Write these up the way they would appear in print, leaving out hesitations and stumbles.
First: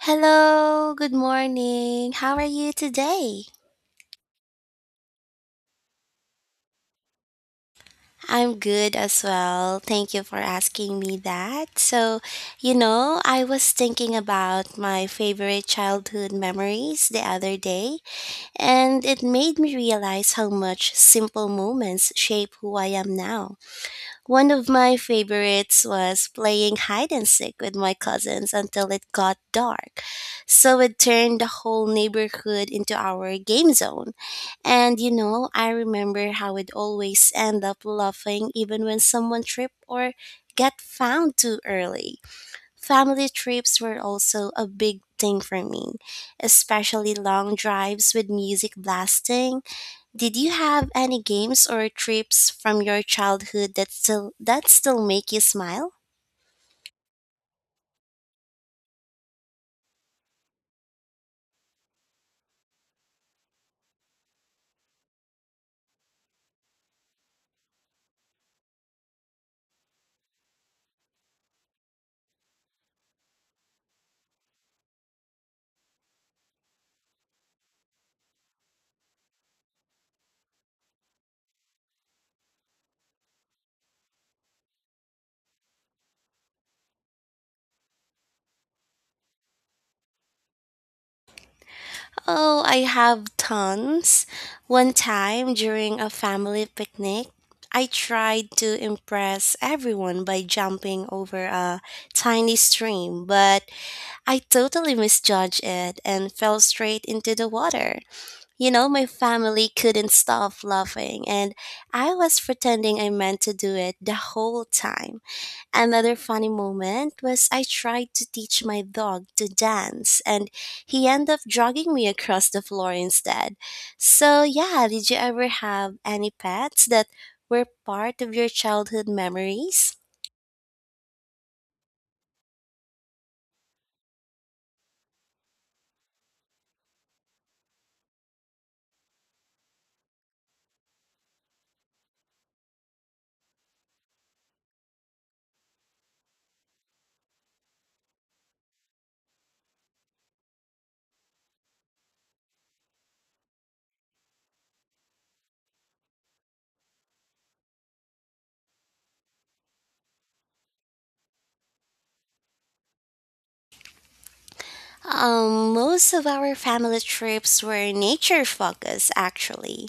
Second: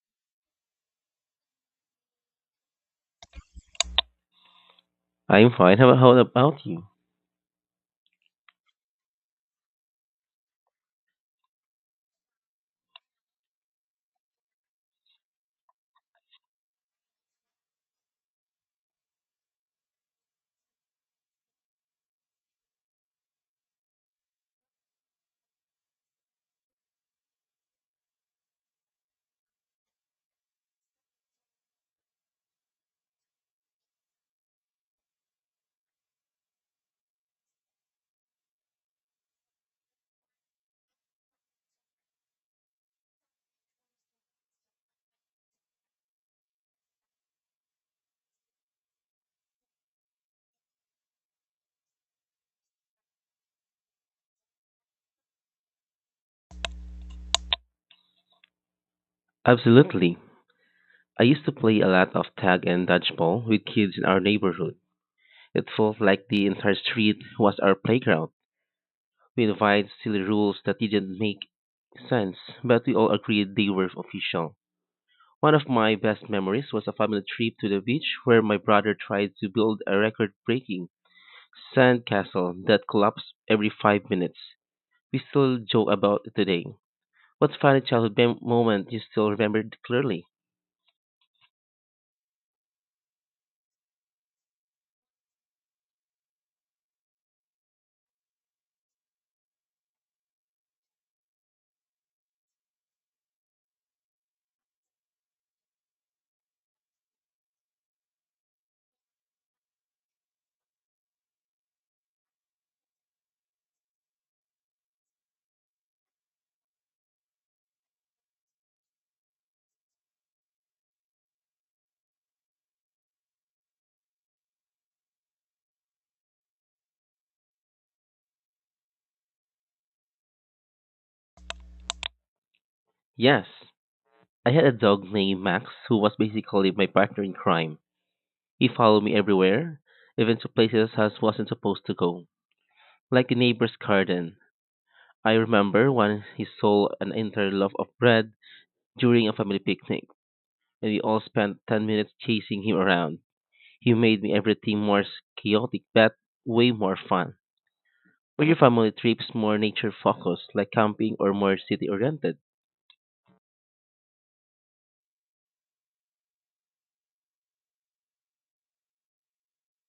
Hello, good morning. How are you today? I'm fine. How about you? I'm good as well. Thank you for asking me that. I was thinking about my favorite childhood memories the other day, and it made me realize how much simple moments shape who I am now. One of my favorites was playing hide and seek with my cousins until it got dark. So it turned the whole neighborhood into our game zone. I remember how we'd always end up laughing even when someone tripped or get found too early. Family trips were also a big thing for me, especially long drives with music blasting. Did you have any games or trips from your childhood that still make you smile? Absolutely. I used to play a lot of tag and dodgeball with kids in our neighborhood. It felt like the entire street was our playground. We devised silly rules that didn't make sense, but we all agreed they were official. One of my best memories was a family trip to the beach where my brother tried to build a record breaking sandcastle that collapsed every 5 minutes. We still joke about it today. What funny childhood moment you still remember clearly? Oh, I have tons. One time during a family picnic, I tried to impress everyone by jumping over a tiny stream, but I totally misjudged it and fell straight into the water. My family couldn't stop laughing, and I was pretending I meant to do it the whole time. Another funny moment was I tried to teach my dog to dance and he ended up dragging me across the floor instead. So, yeah, did you ever have any pets that were part of your childhood memories? Yes, I had a dog named Max who was basically my partner in crime. He followed me everywhere, even to places I wasn't supposed to go, like the neighbor's garden. I remember when he stole an entire loaf of bread during a family picnic, and we all spent 10 minutes chasing him around. He made me everything more chaotic but way more fun. Were your family trips more nature focused, like camping, or more city oriented? Most of our family trips were nature focused, actually.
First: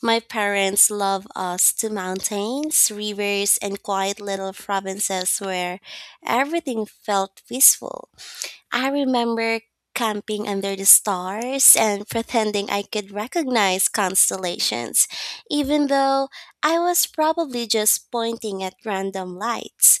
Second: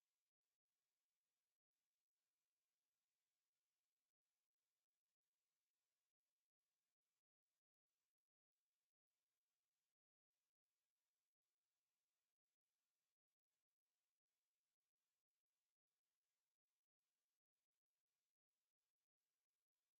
My parents love us to mountains, rivers, and quiet little provinces where everything felt peaceful. I remember camping under the stars and pretending I could recognize constellations, even though I was probably just pointing at random lights.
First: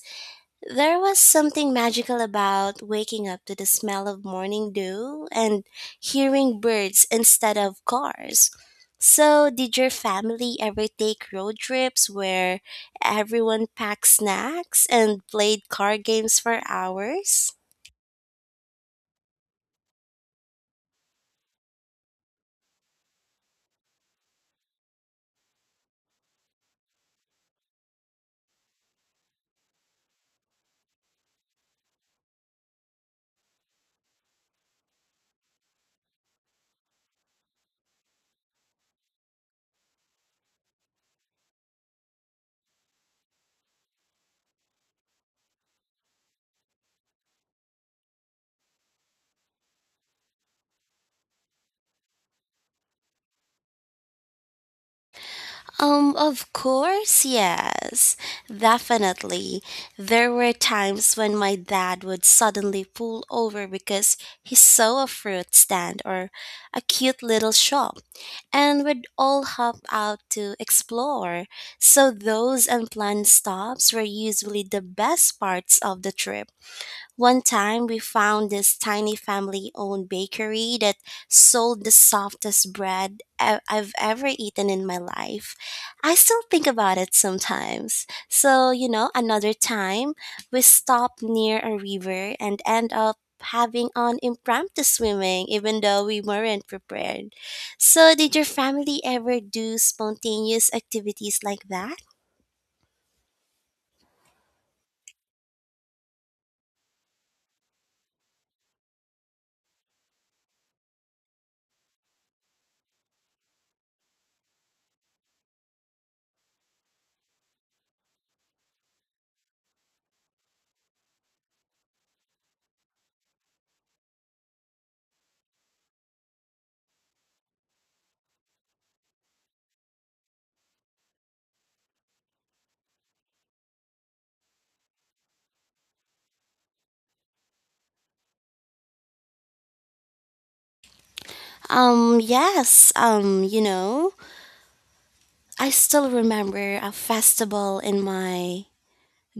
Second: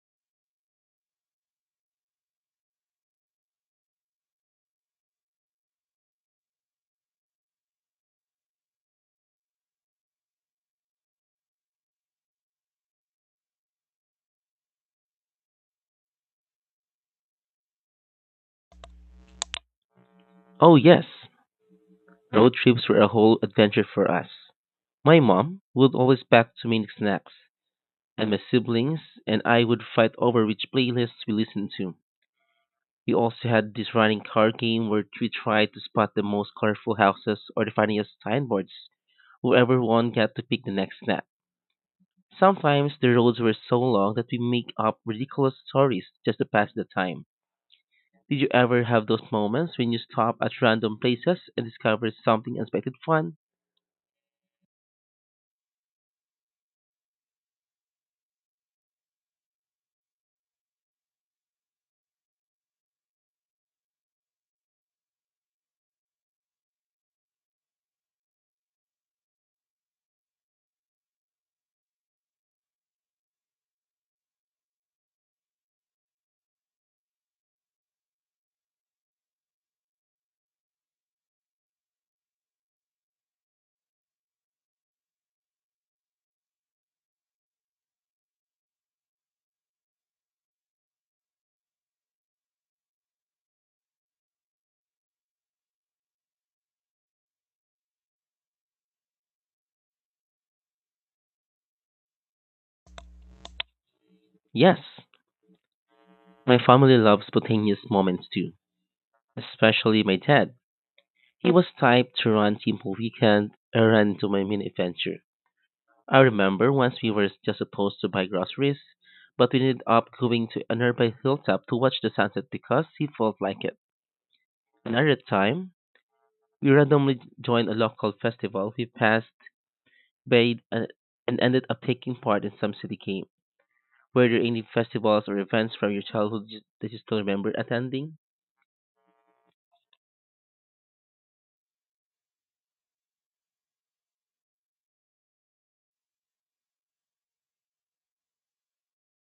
There was something magical about waking up to the smell of morning dew and hearing birds instead of cars. So, did your family ever take road trips where everyone packed snacks and played card games for hours? Oh, yes, road trips were a whole adventure for us. My mom would always pack too many snacks, and my siblings and I would fight over which playlists we listened to. We also had this running card game where we tried to spot the most colorful houses or the funniest signboards. Whoever won got to pick the next snack. Sometimes the roads were so long that we make up ridiculous stories just to pass the time. Did you ever have those moments when you stop at random places and discover something unexpected fun? Of course, yes. Definitely. There were times when my dad would suddenly pull over because he saw a fruit stand or a cute little shop and we would all hop out to explore. So those unplanned stops were usually the best parts of the trip. One time we found this tiny family owned bakery that sold the softest bread I've ever eaten in my life. I still think about it sometimes. Another time we stopped near a river and end up having an impromptu swimming even though we weren't prepared. So, did your family ever do spontaneous activities like that? Yes, my family loves spontaneous moments too, especially my dad. He was type to run team whole weekend and run into my mini adventure. I remember once we were just supposed to buy groceries, but we ended up going to a nearby hilltop to watch the sunset because he felt like it. Another time, we randomly joined a local festival. We passed, bathed, and ended up taking part in some city game. Were there any festivals or events from your childhood that you still remember attending? Yes. I still remember a festival in my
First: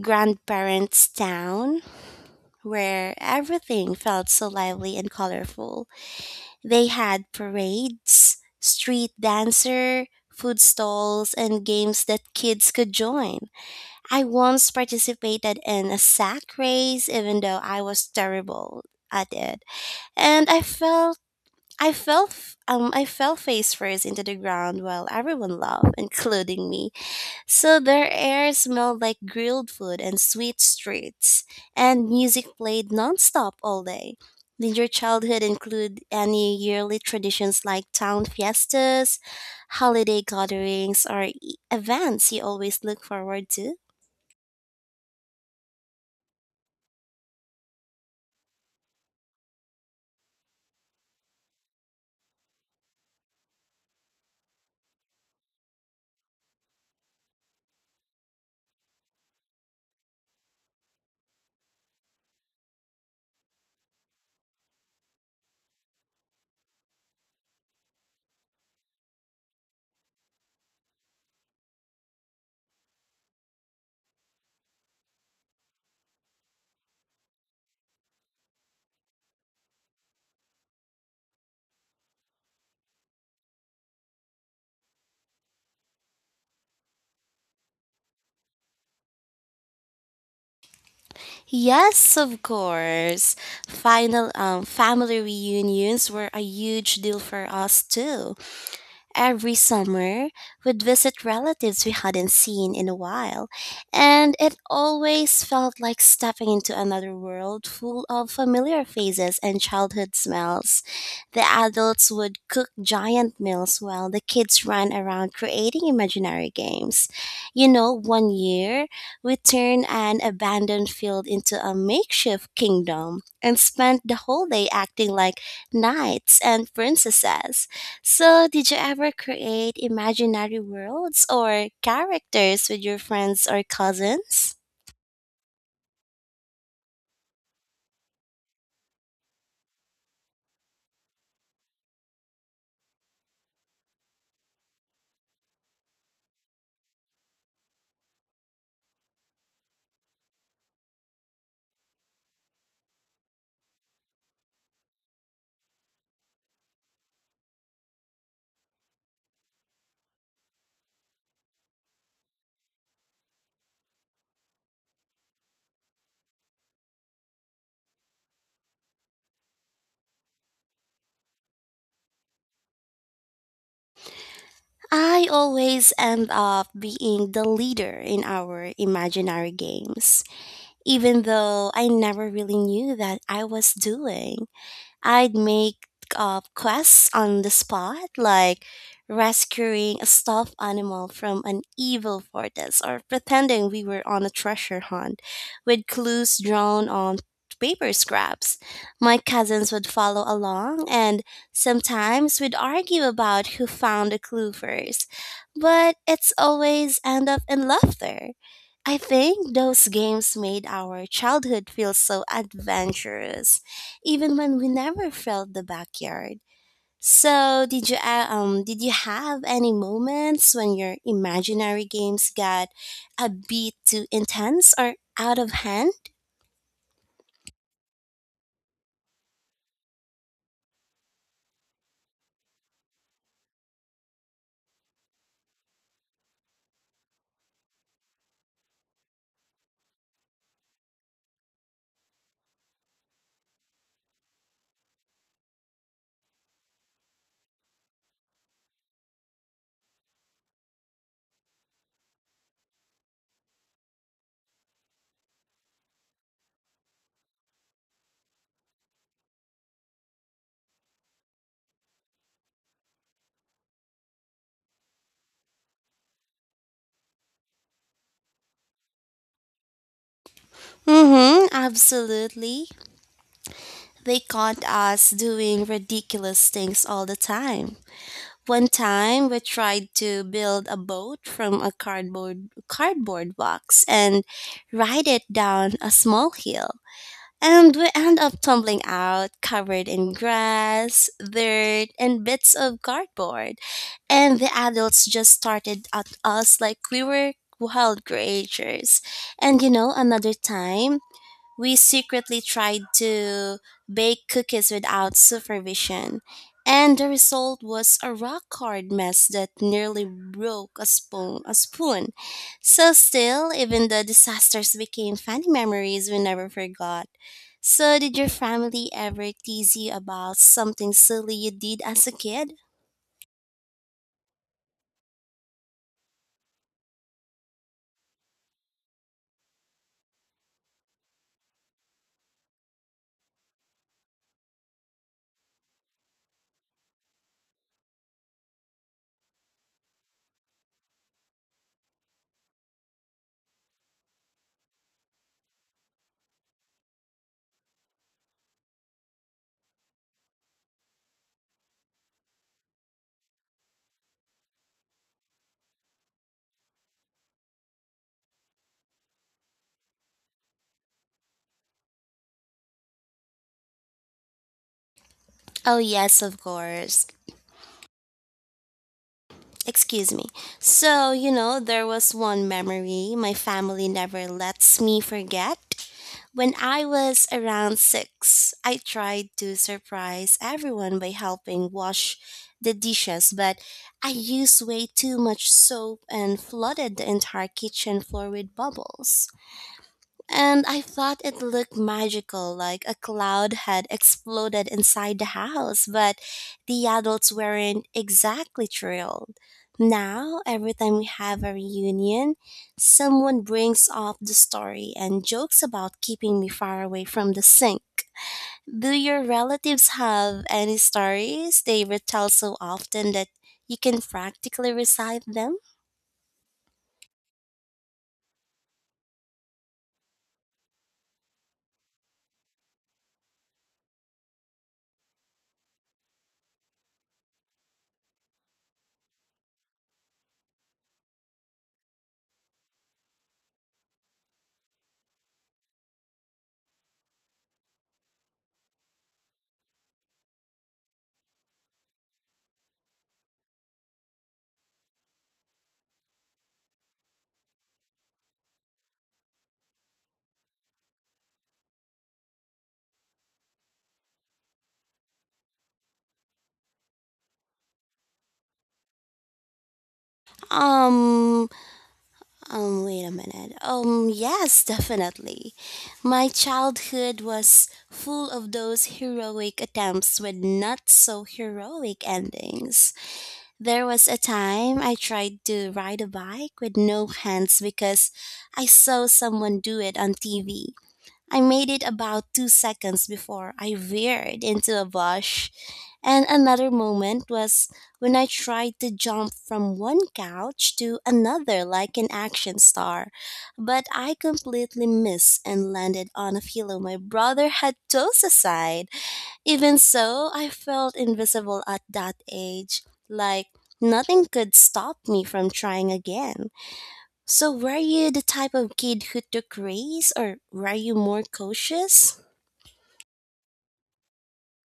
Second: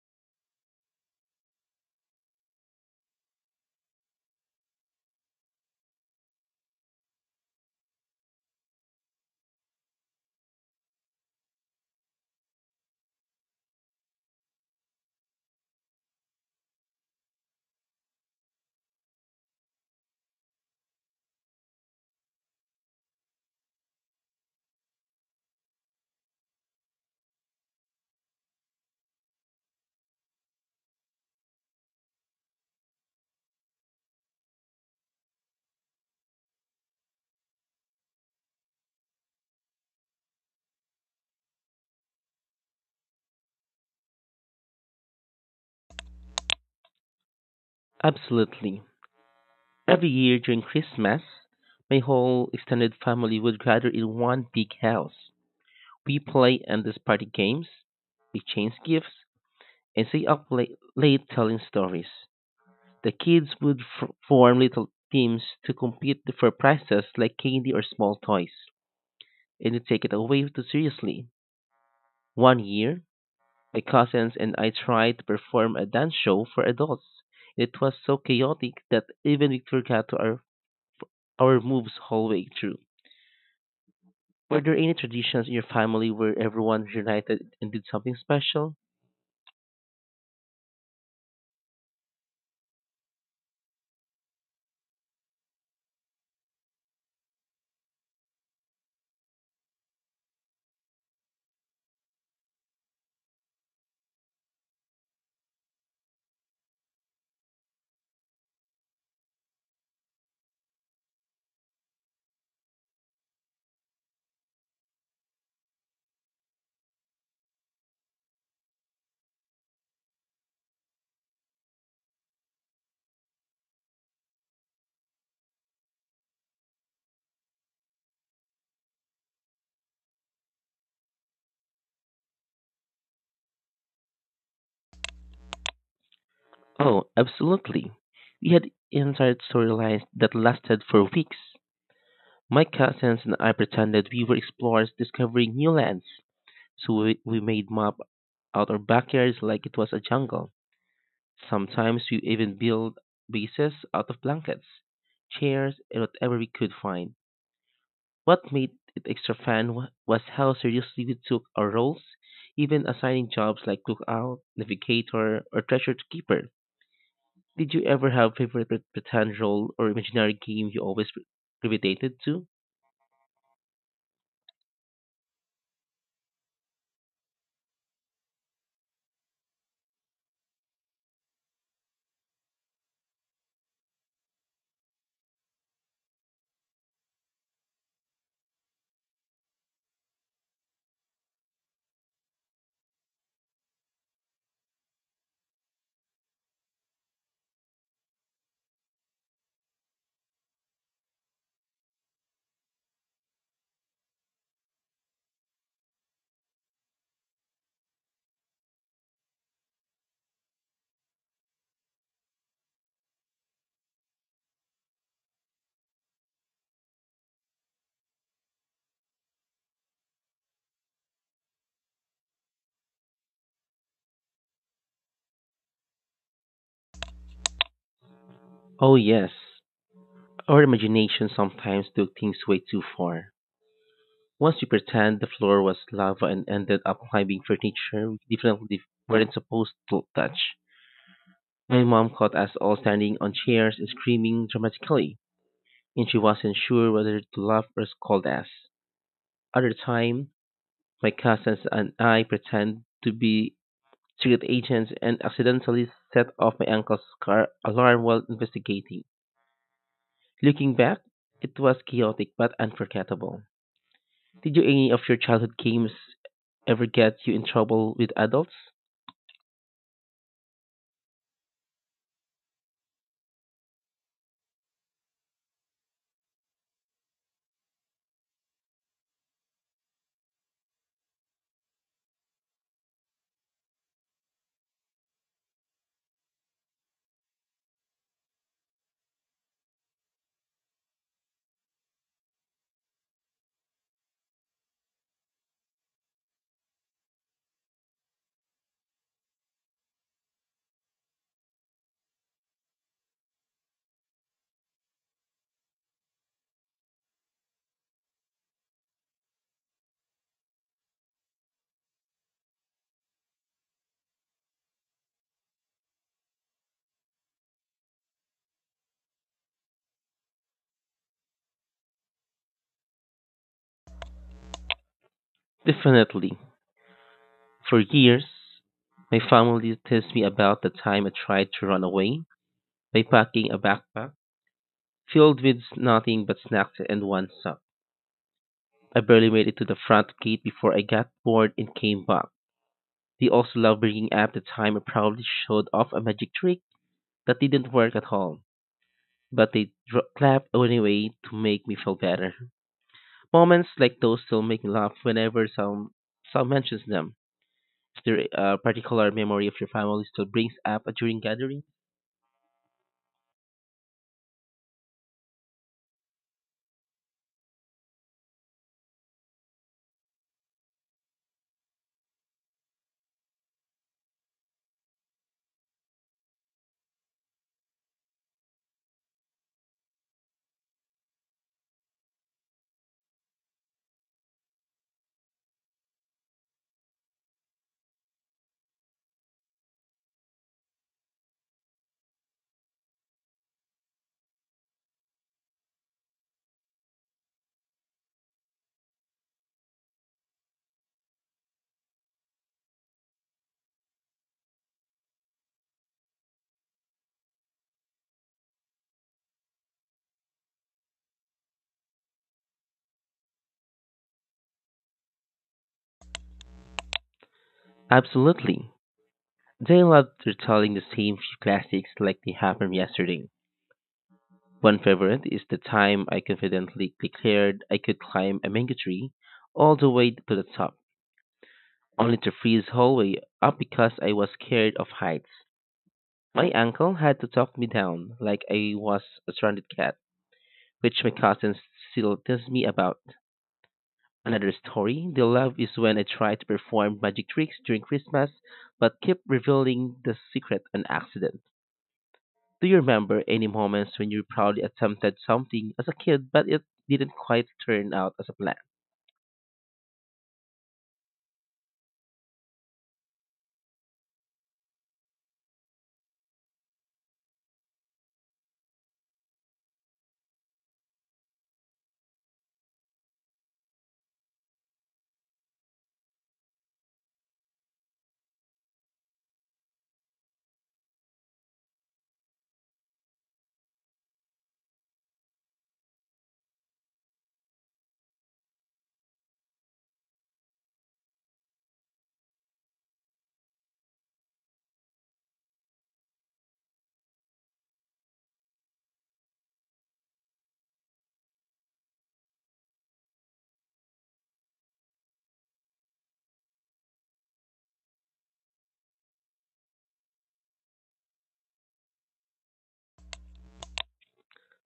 grandparents' town where everything felt so lively and colorful. They had parades, street dancer, food stalls, and games that kids could join. I once participated in a sack race even though I was terrible at it. And I felt I fell f- I fell face first into the ground while everyone laughed, including me. So their air smelled like grilled food and sweet streets, and music played nonstop all day. Did your childhood include any yearly traditions like town fiestas, holiday gatherings, or events you always look forward to? Absolutely. Every year during Christmas, my whole extended family would gather in one big house. We play endless party games, we change gifts, and stay up late telling stories. The kids would form little teams to compete for prizes like candy or small toys, and we take it away too seriously. One year, my cousins and I tried to perform a dance show for adults. It was so chaotic that even we forgot to our moves all the way through. Were there any traditions in your family where everyone united and did something special? Yes, of course. Final Family reunions were a huge deal for us too. Every summer, we'd visit relatives we hadn't seen in a while, and it always felt like stepping into another world full of familiar faces and childhood smells. The adults would cook giant meals while the kids ran around creating imaginary games. One year, we turned an abandoned field into a makeshift kingdom and spent the whole day acting like knights and princesses. So, did you ever create imaginary worlds or characters with your friends or cousins? Oh, absolutely. We had inside storylines that lasted for weeks. My cousins and I pretended we were explorers discovering new lands, so we made map out our backyards like it was a jungle. Sometimes we even built bases out of blankets, chairs, and whatever we could find. What made it extra fun was how seriously we took our roles, even assigning jobs like cookout, navigator, or treasure keeper. Did you ever have favorite pretend role or imaginary game you always gravitated to? I always end up being the leader in our imaginary games, even though I never really knew that I was doing. I'd make up quests on the spot, like rescuing a stuffed animal from an evil fortress or pretending we were on a treasure hunt with clues drawn on paper scraps. My cousins would follow along, and sometimes we'd argue about who found the clue first, but it's always end up in laughter. I think those games made our childhood feel so adventurous even when we never felt the backyard. So, did you have any moments when your imaginary games got a bit too intense or out of hand? Oh yes, our imagination sometimes took things way too far. Once we pretend the floor was lava and ended up climbing furniture we definitely weren't supposed to touch. My mom caught us all standing on chairs and screaming dramatically, and she wasn't sure whether to laugh or scold us. Other time, my cousins and I pretend to be secret agents and accidentally set off my uncle's car alarm while investigating. Looking back, it was chaotic but unforgettable. Did you any of your childhood games ever get you in trouble with adults? Mhm, absolutely. They caught us doing ridiculous things all the time. One time we tried to build a boat from a cardboard box and ride it down a small hill. And we end up tumbling out, covered in grass, dirt, and bits of cardboard. And the adults just started at us like we were wild creatures. Another time, we secretly tried to bake cookies without supervision. And the result was a rock hard mess that nearly broke a spoon. A spoon. So still, even the disasters became funny memories we never forgot. So, did your family ever tease you about something silly you did as a kid? Definitely. For years, my family teased me about the time I tried to run away by packing a backpack filled with nothing but snacks and one sup. I barely made it to the front gate before I got bored and came back. They also love bringing up the time I probably showed off a magic trick that didn't work at all, but they clap anyway to make me feel better. Moments like those still make me laugh whenever some mentions them. Is there a particular memory of your family still brings up during gathering? Oh, yes, of course. Excuse me. There was one memory my family never lets me forget. When I was around six, I tried to surprise everyone by helping wash the dishes, but I used way too much soap and flooded the entire kitchen floor with bubbles. And I thought it looked magical, like a cloud had exploded inside the house, but the adults weren't exactly thrilled. Now, every time we have a reunion, someone brings up the story and jokes about keeping me far away from the sink. Do your relatives have any stories they retell so often that you can practically recite them? Absolutely. They love telling the same few classics like they happened yesterday. One favorite is the time I confidently declared I could climb a mango tree all the way to the top, only to freeze halfway up because I was scared of heights. My uncle had to talk me down like I was a stranded cat, which my cousins still tease me about. Another story they love is when I try to perform magic tricks during Christmas but keep revealing the secret on accident. Do you remember any moments when you proudly attempted something as a kid but it didn't quite turn out as a plan? Um, Wait a minute. Yes, definitely. My childhood was full of those heroic attempts with not so heroic endings. There was a time I tried to ride a bike with no hands because I saw someone do it on TV. I made it about two seconds before I veered into a bush, and another moment was when I tried to jump from one couch to another like an action star, but I completely missed and landed on a pillow my brother had tossed aside. Even so, I felt invisible at that age, like nothing could stop me from trying again. So, were you the type of kid who took risks, or were you more cautious?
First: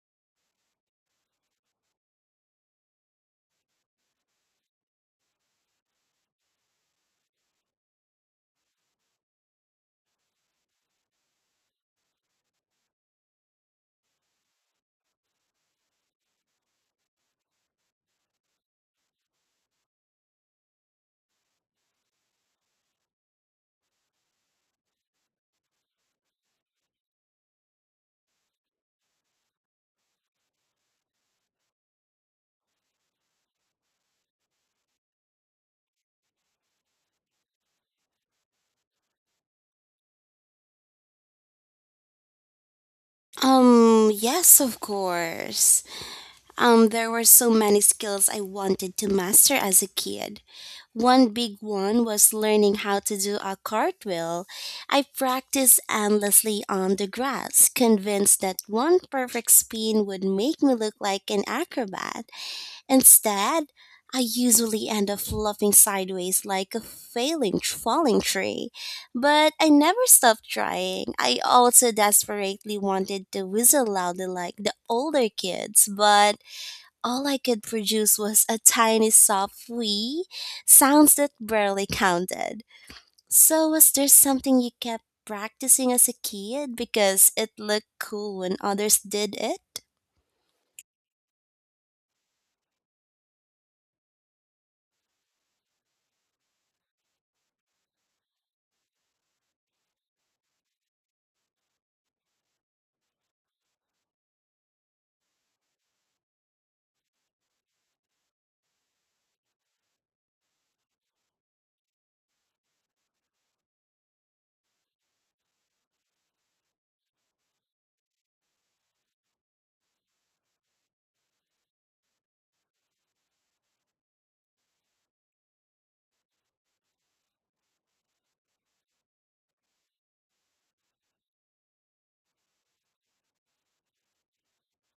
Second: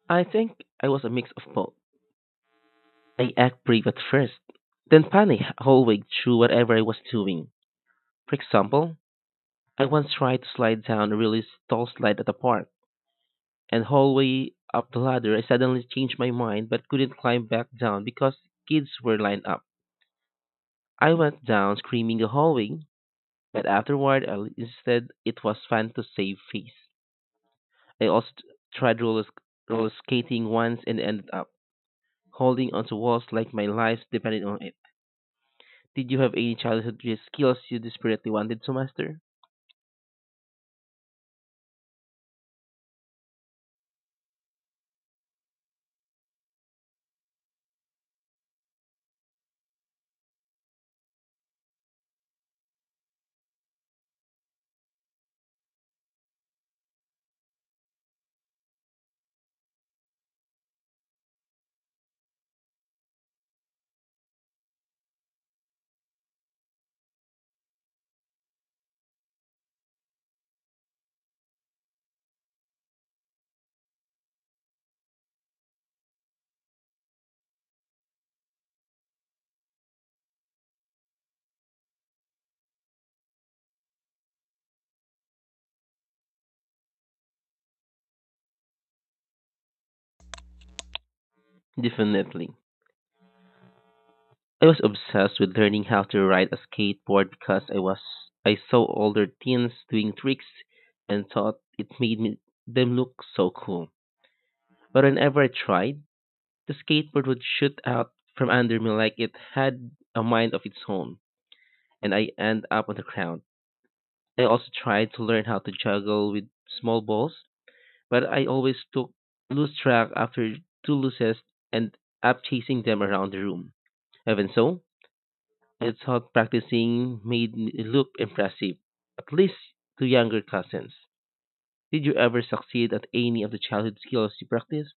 I think I was a mix of both. I act brave at first, then panic halfway through whatever I was doing. For example, I once tried to slide down a really tall slide at the park, and halfway up the ladder I suddenly changed my mind but couldn't climb back down because kids were lined up. I went down screaming the hallway, but afterward I insisted it was fun to save face. I also tried roller skating once and ended up holding onto walls like my life depended on it. Did you have any childhood skills you desperately wanted to master? Yes, of course. There were so many skills I wanted to master as a kid. One big one was learning how to do a cartwheel. I practiced endlessly on the grass, convinced that one perfect spin would make me look like an acrobat. Instead, I usually end up flopping sideways like a failing falling tree. But I never stopped trying. I also desperately wanted to whistle loudly like the older kids, but all I could produce was a tiny soft wee, sounds that barely counted. So was there something you kept practicing as a kid because it looked cool when others did it? Definitely. I was obsessed with learning how to ride a skateboard because I saw older teens doing tricks and thought it made them look so cool. But whenever I tried, the skateboard would shoot out from under me like it had a mind of its own, and I end up on the ground. I also tried to learn how to juggle with small balls, but I always took lose track after two loses and up chasing them around the room. Even so, I thought practicing made me look impressive, at least to younger cousins. Did you ever succeed at any of the childhood skills you practiced?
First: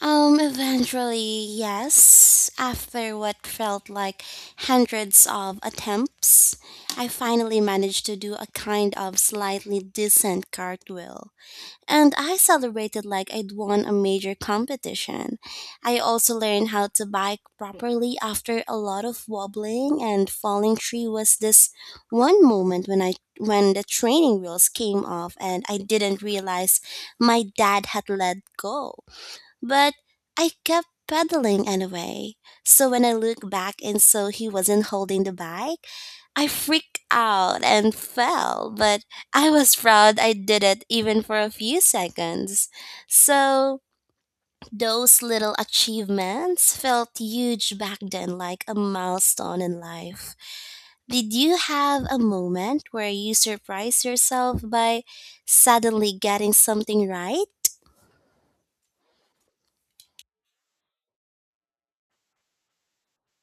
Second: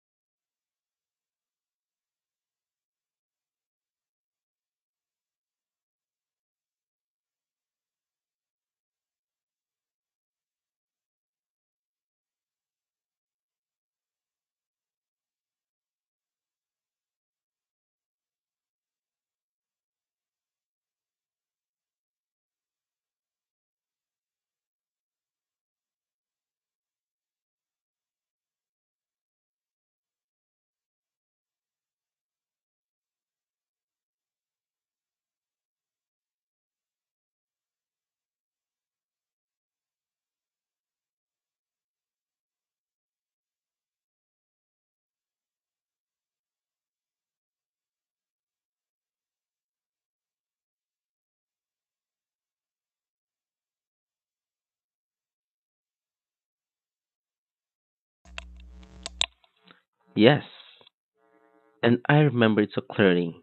Eventually, yes. After what felt like hundreds of attempts, I finally managed to do a kind of slightly decent cartwheel. And I celebrated like I'd won a major competition. I also learned how to bike properly after a lot of wobbling and falling tree was this one moment when I when the training wheels came off and I didn't realize my dad had let go. But I kept pedaling anyway. So when I looked back and saw he wasn't holding the bike, I freaked out and fell, but I was proud I did it even for a few seconds. So, those little achievements felt huge back then, like a milestone in life. Did you have a moment where you surprised yourself by suddenly getting something right? Yes, and I remember it so clearly.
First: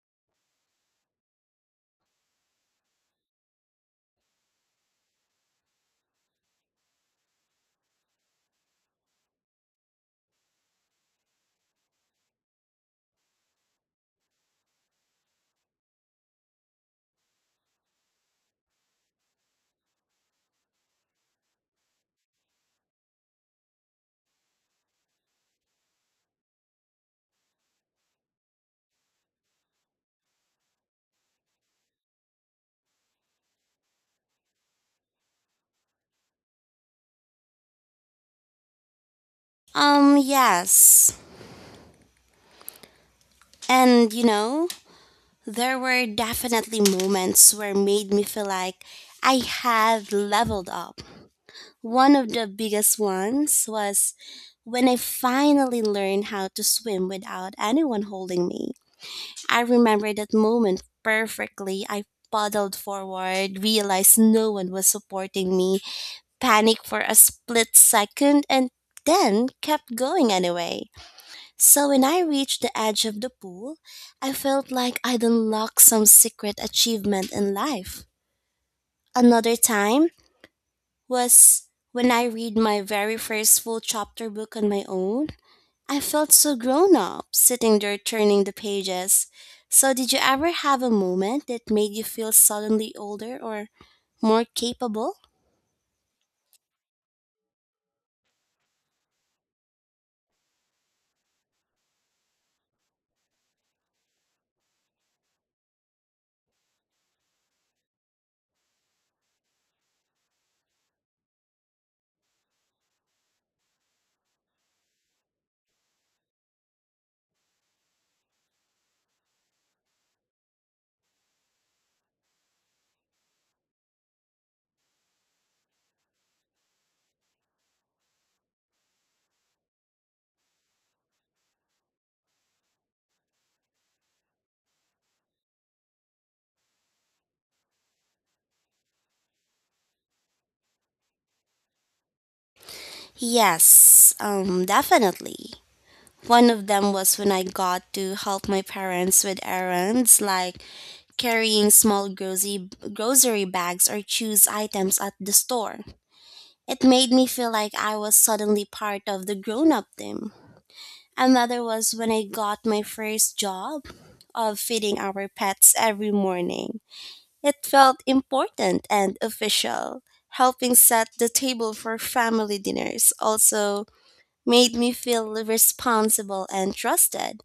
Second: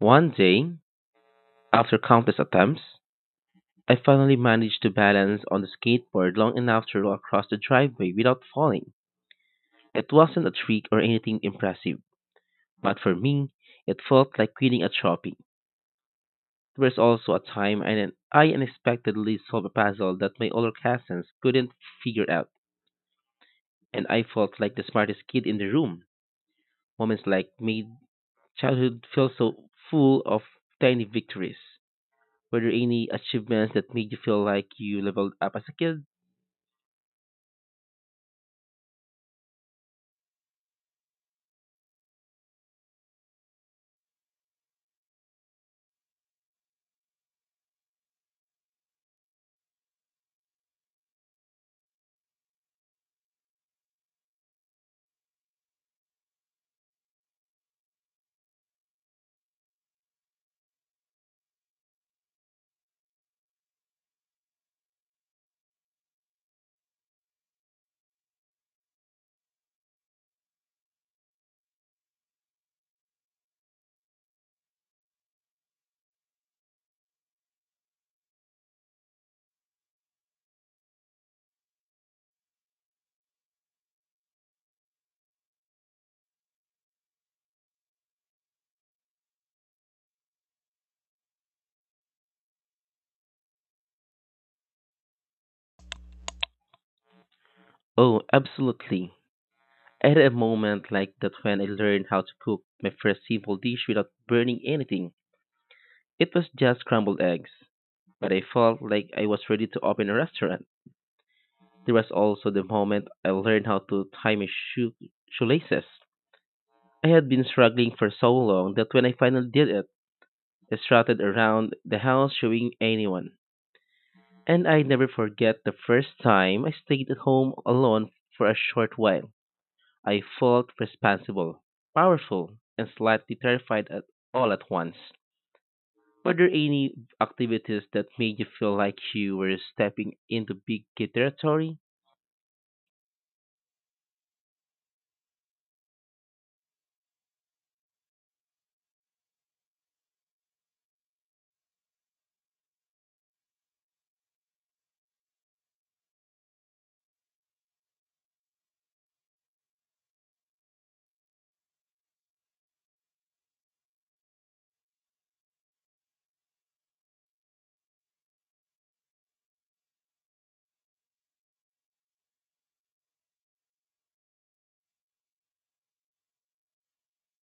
One day, after countless attempts, I finally managed to balance on the skateboard long enough to roll across the driveway without falling. It wasn't a trick or anything impressive, but for me, it felt like quitting at shopping. There was also a time I unexpectedly solved a puzzle that my older cousins couldn't figure out, and I felt like the smartest kid in the room. Moments like made childhood feel so full of tiny victories. Were there any achievements that made you feel like you leveled up as a kid? Yes. And you know, There were definitely moments where made me feel like I had leveled up. One of the biggest ones was when I finally learned how to swim without anyone holding me. I remember that moment perfectly. I paddled forward, realized no one was supporting me, panicked for a split second, and then kept going anyway. So when I reached the edge of the pool, I felt like I'd unlocked some secret achievement in life. Another time was when I read my very first full chapter book on my own. I felt so grown up sitting there turning the pages. So did you ever have a moment that made you feel suddenly older or more capable? Oh, absolutely. I had a moment like that when I learned how to cook my first simple dish without burning anything. It was just scrambled eggs, but I felt like I was ready to open a restaurant. There was also the moment I learned how to tie my shoelaces. I had been struggling for so long that when I finally did it, I strutted around the house showing anyone. And I never forget the first time I stayed at home alone for a short while. I felt responsible, powerful, and slightly terrified at all at once. Were there any activities that made you feel like you were stepping into big kid territory? Yes, definitely. One of them was when I got to help my parents with errands like carrying small grocery bags or choose items at the store. It made me feel like I was suddenly part of the grown up team. Another was when I got my first job of feeding our pets every morning. It felt important and official. Helping set the table for family dinners also made me feel responsible and trusted.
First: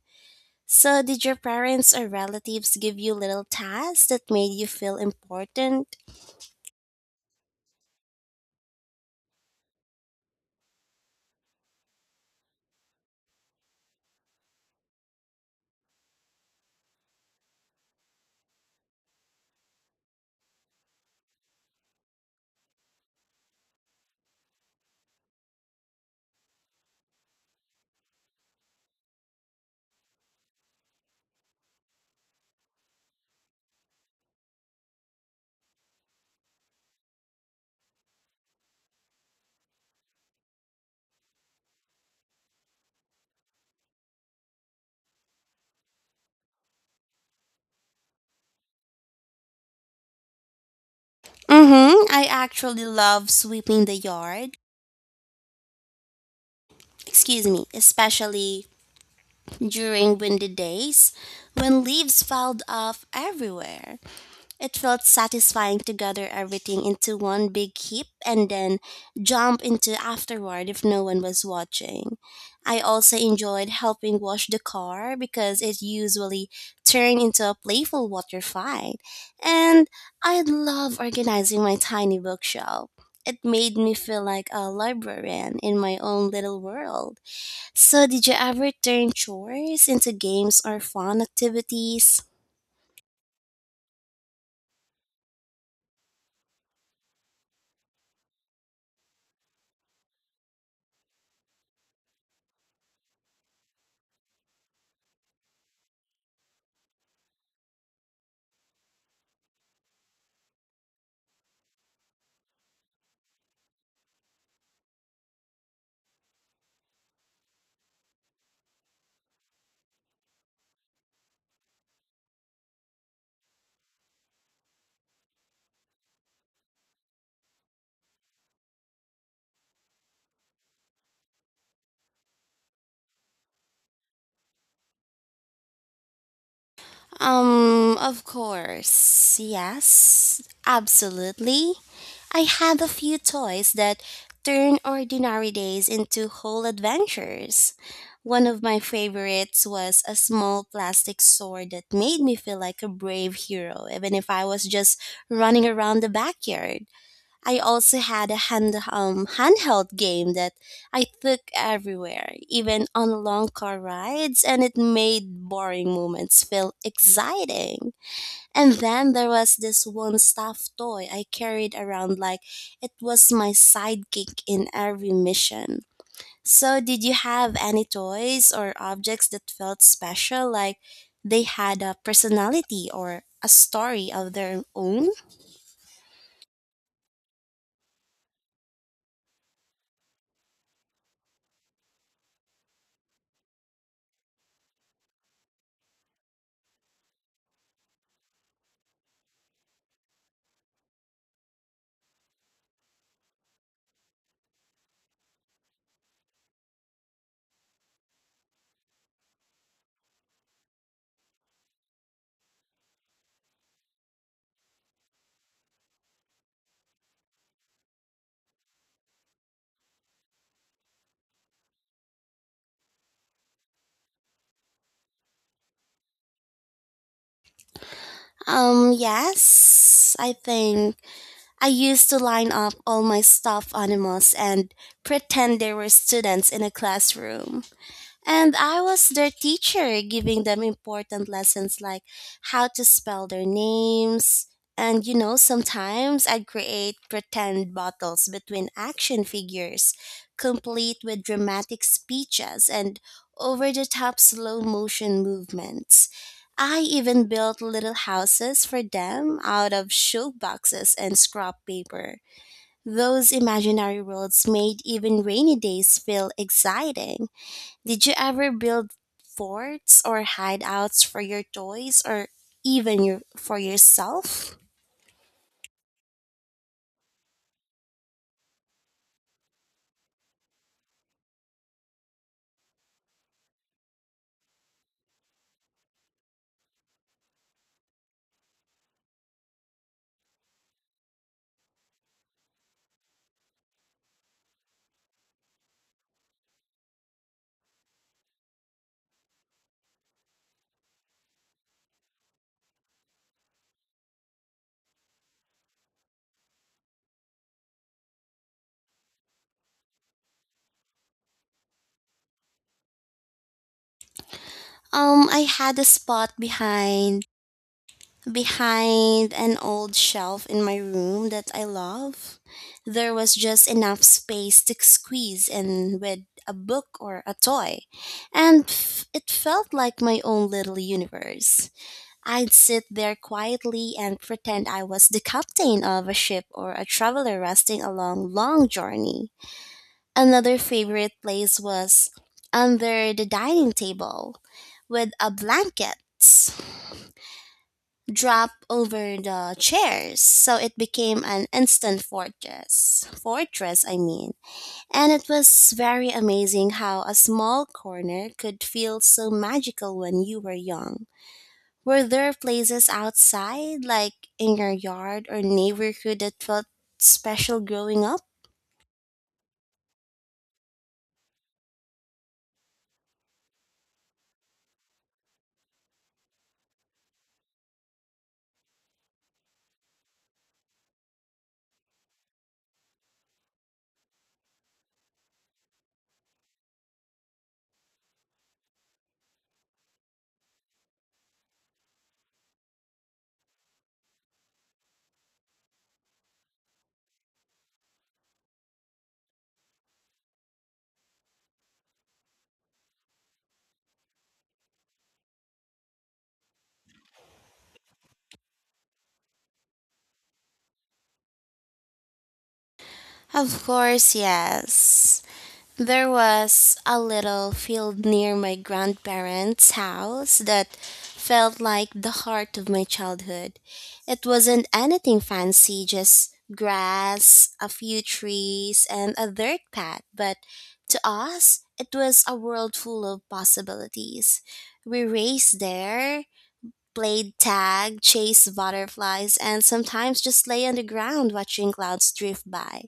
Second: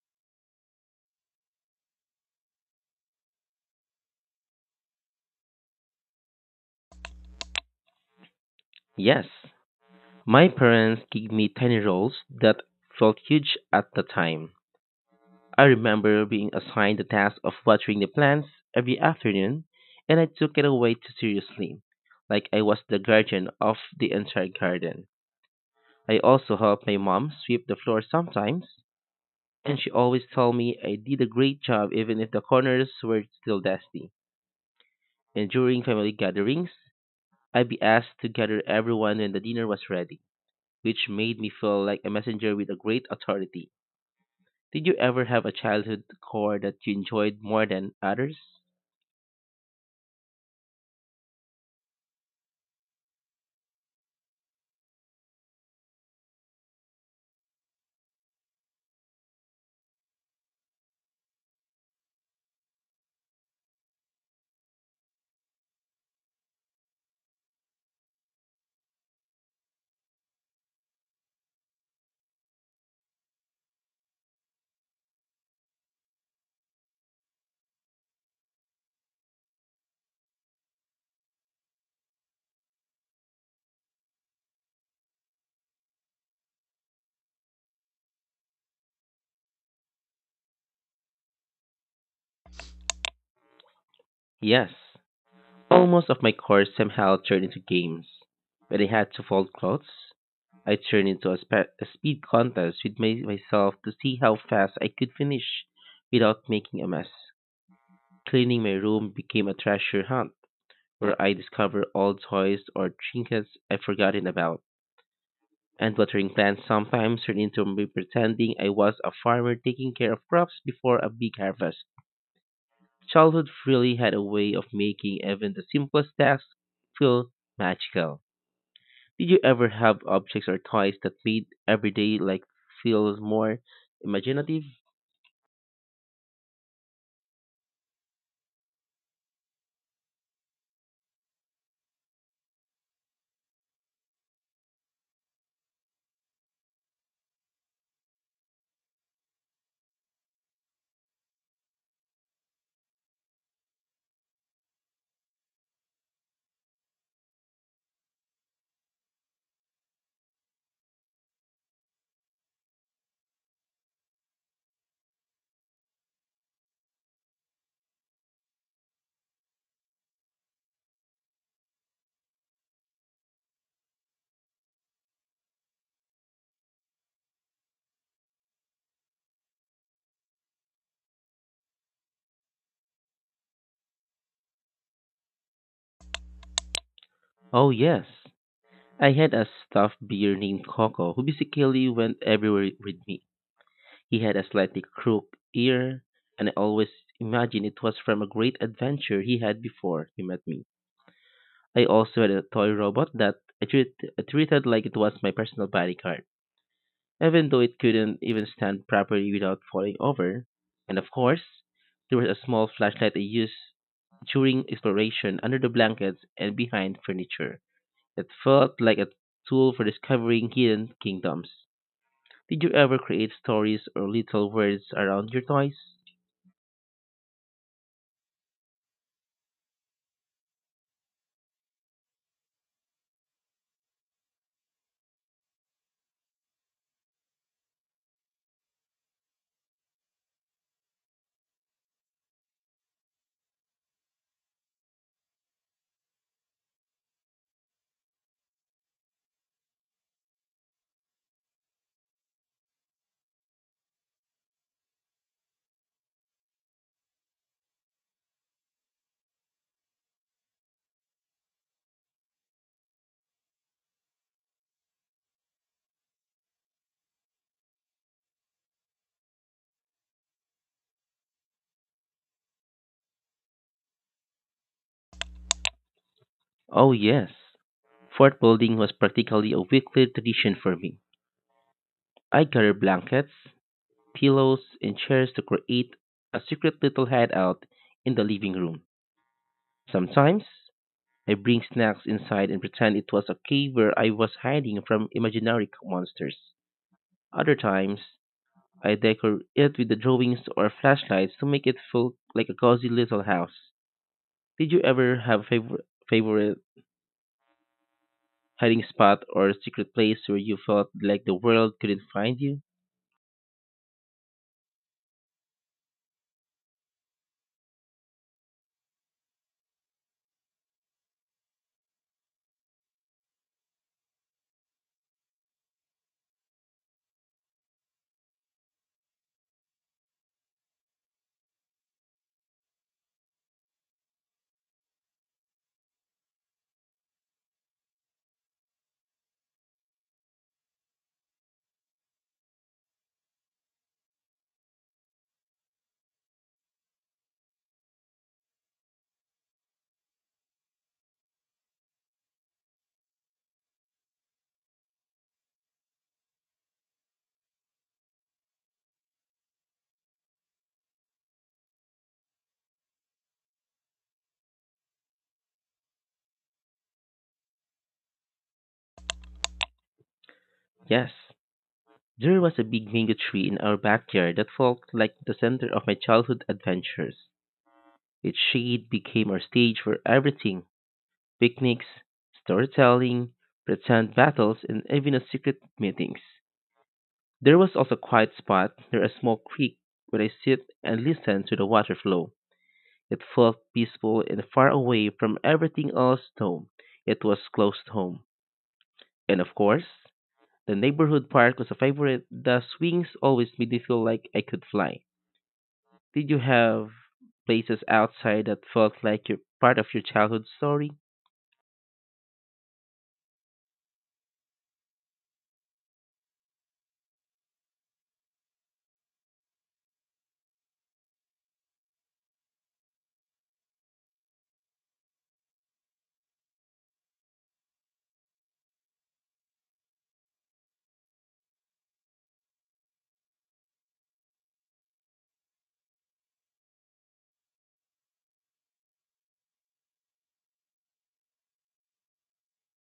So, did your parents or relatives give you little tasks that made you feel important? Yes. My parents gave me tiny roles that felt huge at the time. I remember being assigned the task of watering the plants every afternoon, and I took it away too seriously, like I was the guardian of the entire garden. I also helped my mom sweep the floor sometimes, and she always told me I did a great job even if the corners were still dusty, and during family gatherings, I'd be asked to gather everyone when the dinner was ready, which made me feel like a messenger with a great authority. Did you ever have a childhood core that you enjoyed more than others? Mm-hmm. I actually love sweeping the yard. Excuse me, especially during windy days when leaves piled up everywhere. It felt satisfying to gather everything into one big heap and then jump into afterward if no one was watching. I also enjoyed helping wash the car because it usually turned into a playful water fight. And I love organizing my tiny bookshelf. It made me feel like a librarian in my own little world. So, did you ever turn chores into games or fun activities? Yes. Almost of my core somehow turned into games. When I had to fold clothes, I turned into a speed contest with myself to see how fast I could finish without making a mess. Cleaning my room became a treasure hunt where I discover old toys or trinkets I've forgotten about. And watering plants sometimes turn into me pretending I was a farmer taking care of crops before a big harvest. Childhood really had a way of making even the simplest tasks feel magical. Did you ever have objects or toys that made everyday like feel more imaginative? Of course. Yes, absolutely. I have a few toys that turn ordinary days into whole adventures. One of my favorites was a small plastic sword that made me feel like a brave hero, even if I was just running around the backyard. I also had a handheld game that I took everywhere, even on long car rides, and it made boring moments feel exciting. And then there was this one stuffed toy I carried around like it was my sidekick in every mission. So, did you have any toys or objects that felt special, like they had a personality or a story of their own? Oh yes. I had a stuffed bear named Coco who basically went everywhere with me. He had a slightly crooked ear, and I always imagined it was from a great adventure he had before he met me. I also had a toy robot that I treated like it was my personal bodyguard, even though it couldn't even stand properly without falling over. And of course, there was a small flashlight I used during exploration under the blankets and behind furniture. It felt like a tool for discovering hidden kingdoms. Did you ever create stories or little words around your toys? Yes, I think I used to line up all my stuffed animals and pretend they were students in a classroom. And I was their teacher, giving them important lessons like how to spell their names. And you know, sometimes I'd create pretend battles between action figures, complete with dramatic speeches and over the top slow motion movements. I even built little houses for them out of shoe boxes and scrap paper. Those imaginary worlds made even rainy days feel exciting. Did you ever build forts or hideouts for your toys or even for yourself? Oh, yes. Fort building was practically a weekly tradition for me. I gathered blankets, pillows, and chairs to create a secret little hideout in the living room. Sometimes, I bring snacks inside and pretend it was a cave where I was hiding from imaginary monsters. Other times, I decor it with the drawings or flashlights to make it feel like a cozy little house. Did you ever have favorite hiding spot or secret place where you felt like the world couldn't find you? I had a spot behind an old shelf in my room that I love. There was just enough space to squeeze in with a book or a toy, and it felt like my own little universe. I'd sit there quietly and pretend I was the captain of a ship or a traveler resting a long, long journey. Another favorite place was under the dining table with a blanket dropped over the chairs so it became an instant fortress. And it was very amazing how a small corner could feel so magical when you were young. Were there places outside, like in your yard or neighborhood, that felt special growing up? Yes, there was a big mango tree in our backyard that felt like the center of my childhood adventures. Its shade became our stage for everything picnics, storytelling, pretend battles, and even a secret meetings. There was also a quiet spot near a small creek where I sit and listen to the water flow. It felt peaceful and far away from everything else home. It was close to home. And of course, the neighborhood park was a favorite. The swings always made me feel like I could fly. Did you have places outside that felt like you're part of your childhood story? Of course, yes. There was a little field near my grandparents' house that felt like the heart of my childhood. It wasn't anything fancy, just grass, a few trees, and a dirt path, but to us, it was a world full of possibilities. We raced there, played tag, chased butterflies, and sometimes just lay on the ground watching clouds drift by.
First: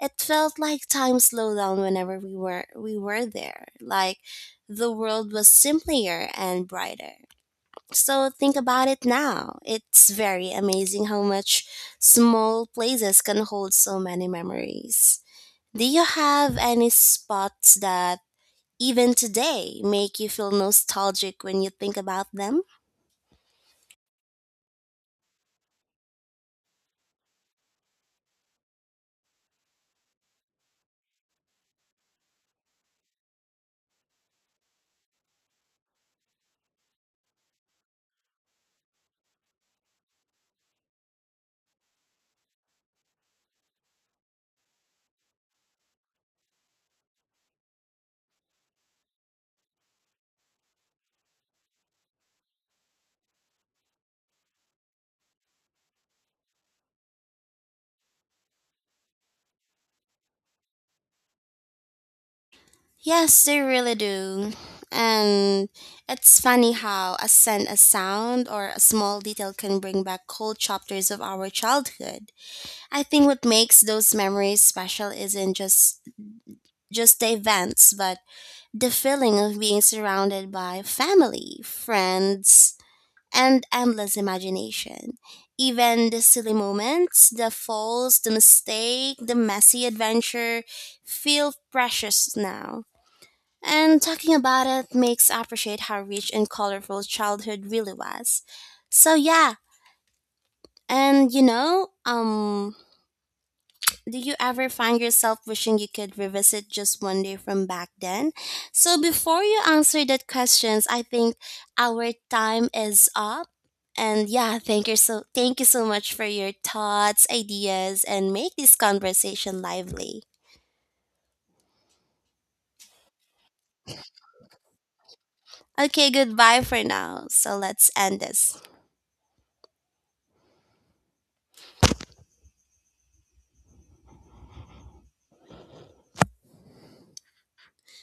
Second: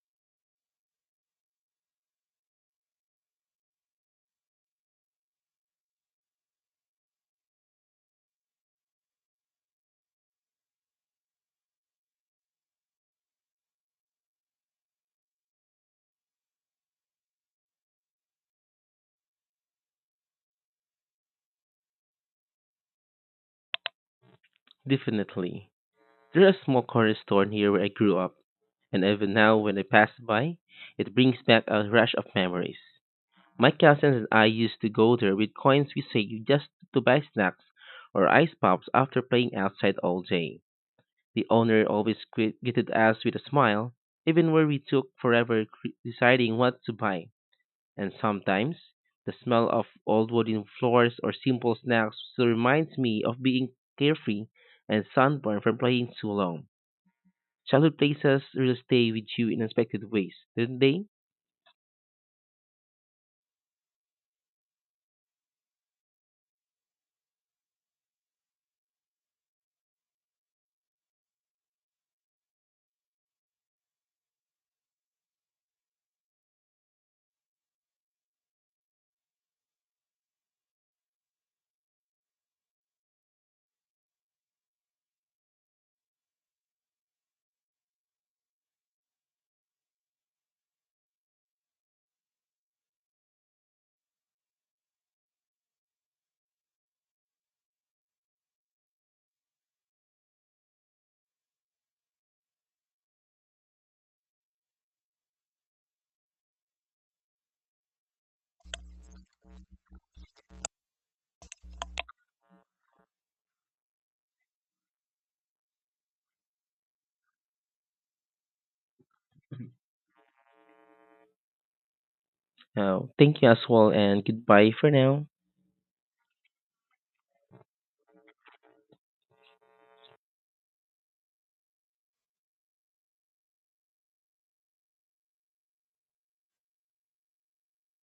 It felt like time slowed down whenever we were there, like the world was simpler and brighter. So think about it now. It's very amazing how much small places can hold so many memories. Do you have any spots that even today make you feel nostalgic when you think about them? Definitely. There's a small corner store near where I grew up, and even now when I pass by, it brings back a rush of memories. My cousins and I used to go there with coins we saved just to buy snacks or ice pops after playing outside all day. The owner always greeted us with a smile, even where we took forever deciding what to buy, and sometimes the smell of old wooden floors or simple snacks still reminds me of being carefree and sunburned from playing too long. Childhood places really stay with you in unexpected ways, don't they? Yes, they really do. And it's funny how a scent, a sound, or a small detail can bring back whole chapters of our childhood. I think what makes those memories special isn't just the events, but the feeling of being surrounded by family, friends, and endless imagination. Even the silly moments, the falls, the mistake, the messy adventure feel precious now, and talking about it makes appreciate how rich and colorful childhood really was. So yeah, and do you ever find yourself wishing you could revisit just one day from back then? So before you answer that questions, I think our time is up. And yeah, thank you so much for your thoughts, ideas and make this conversation lively. Thank you as well, and goodbye for now. Okay, goodbye for now. So let's end this.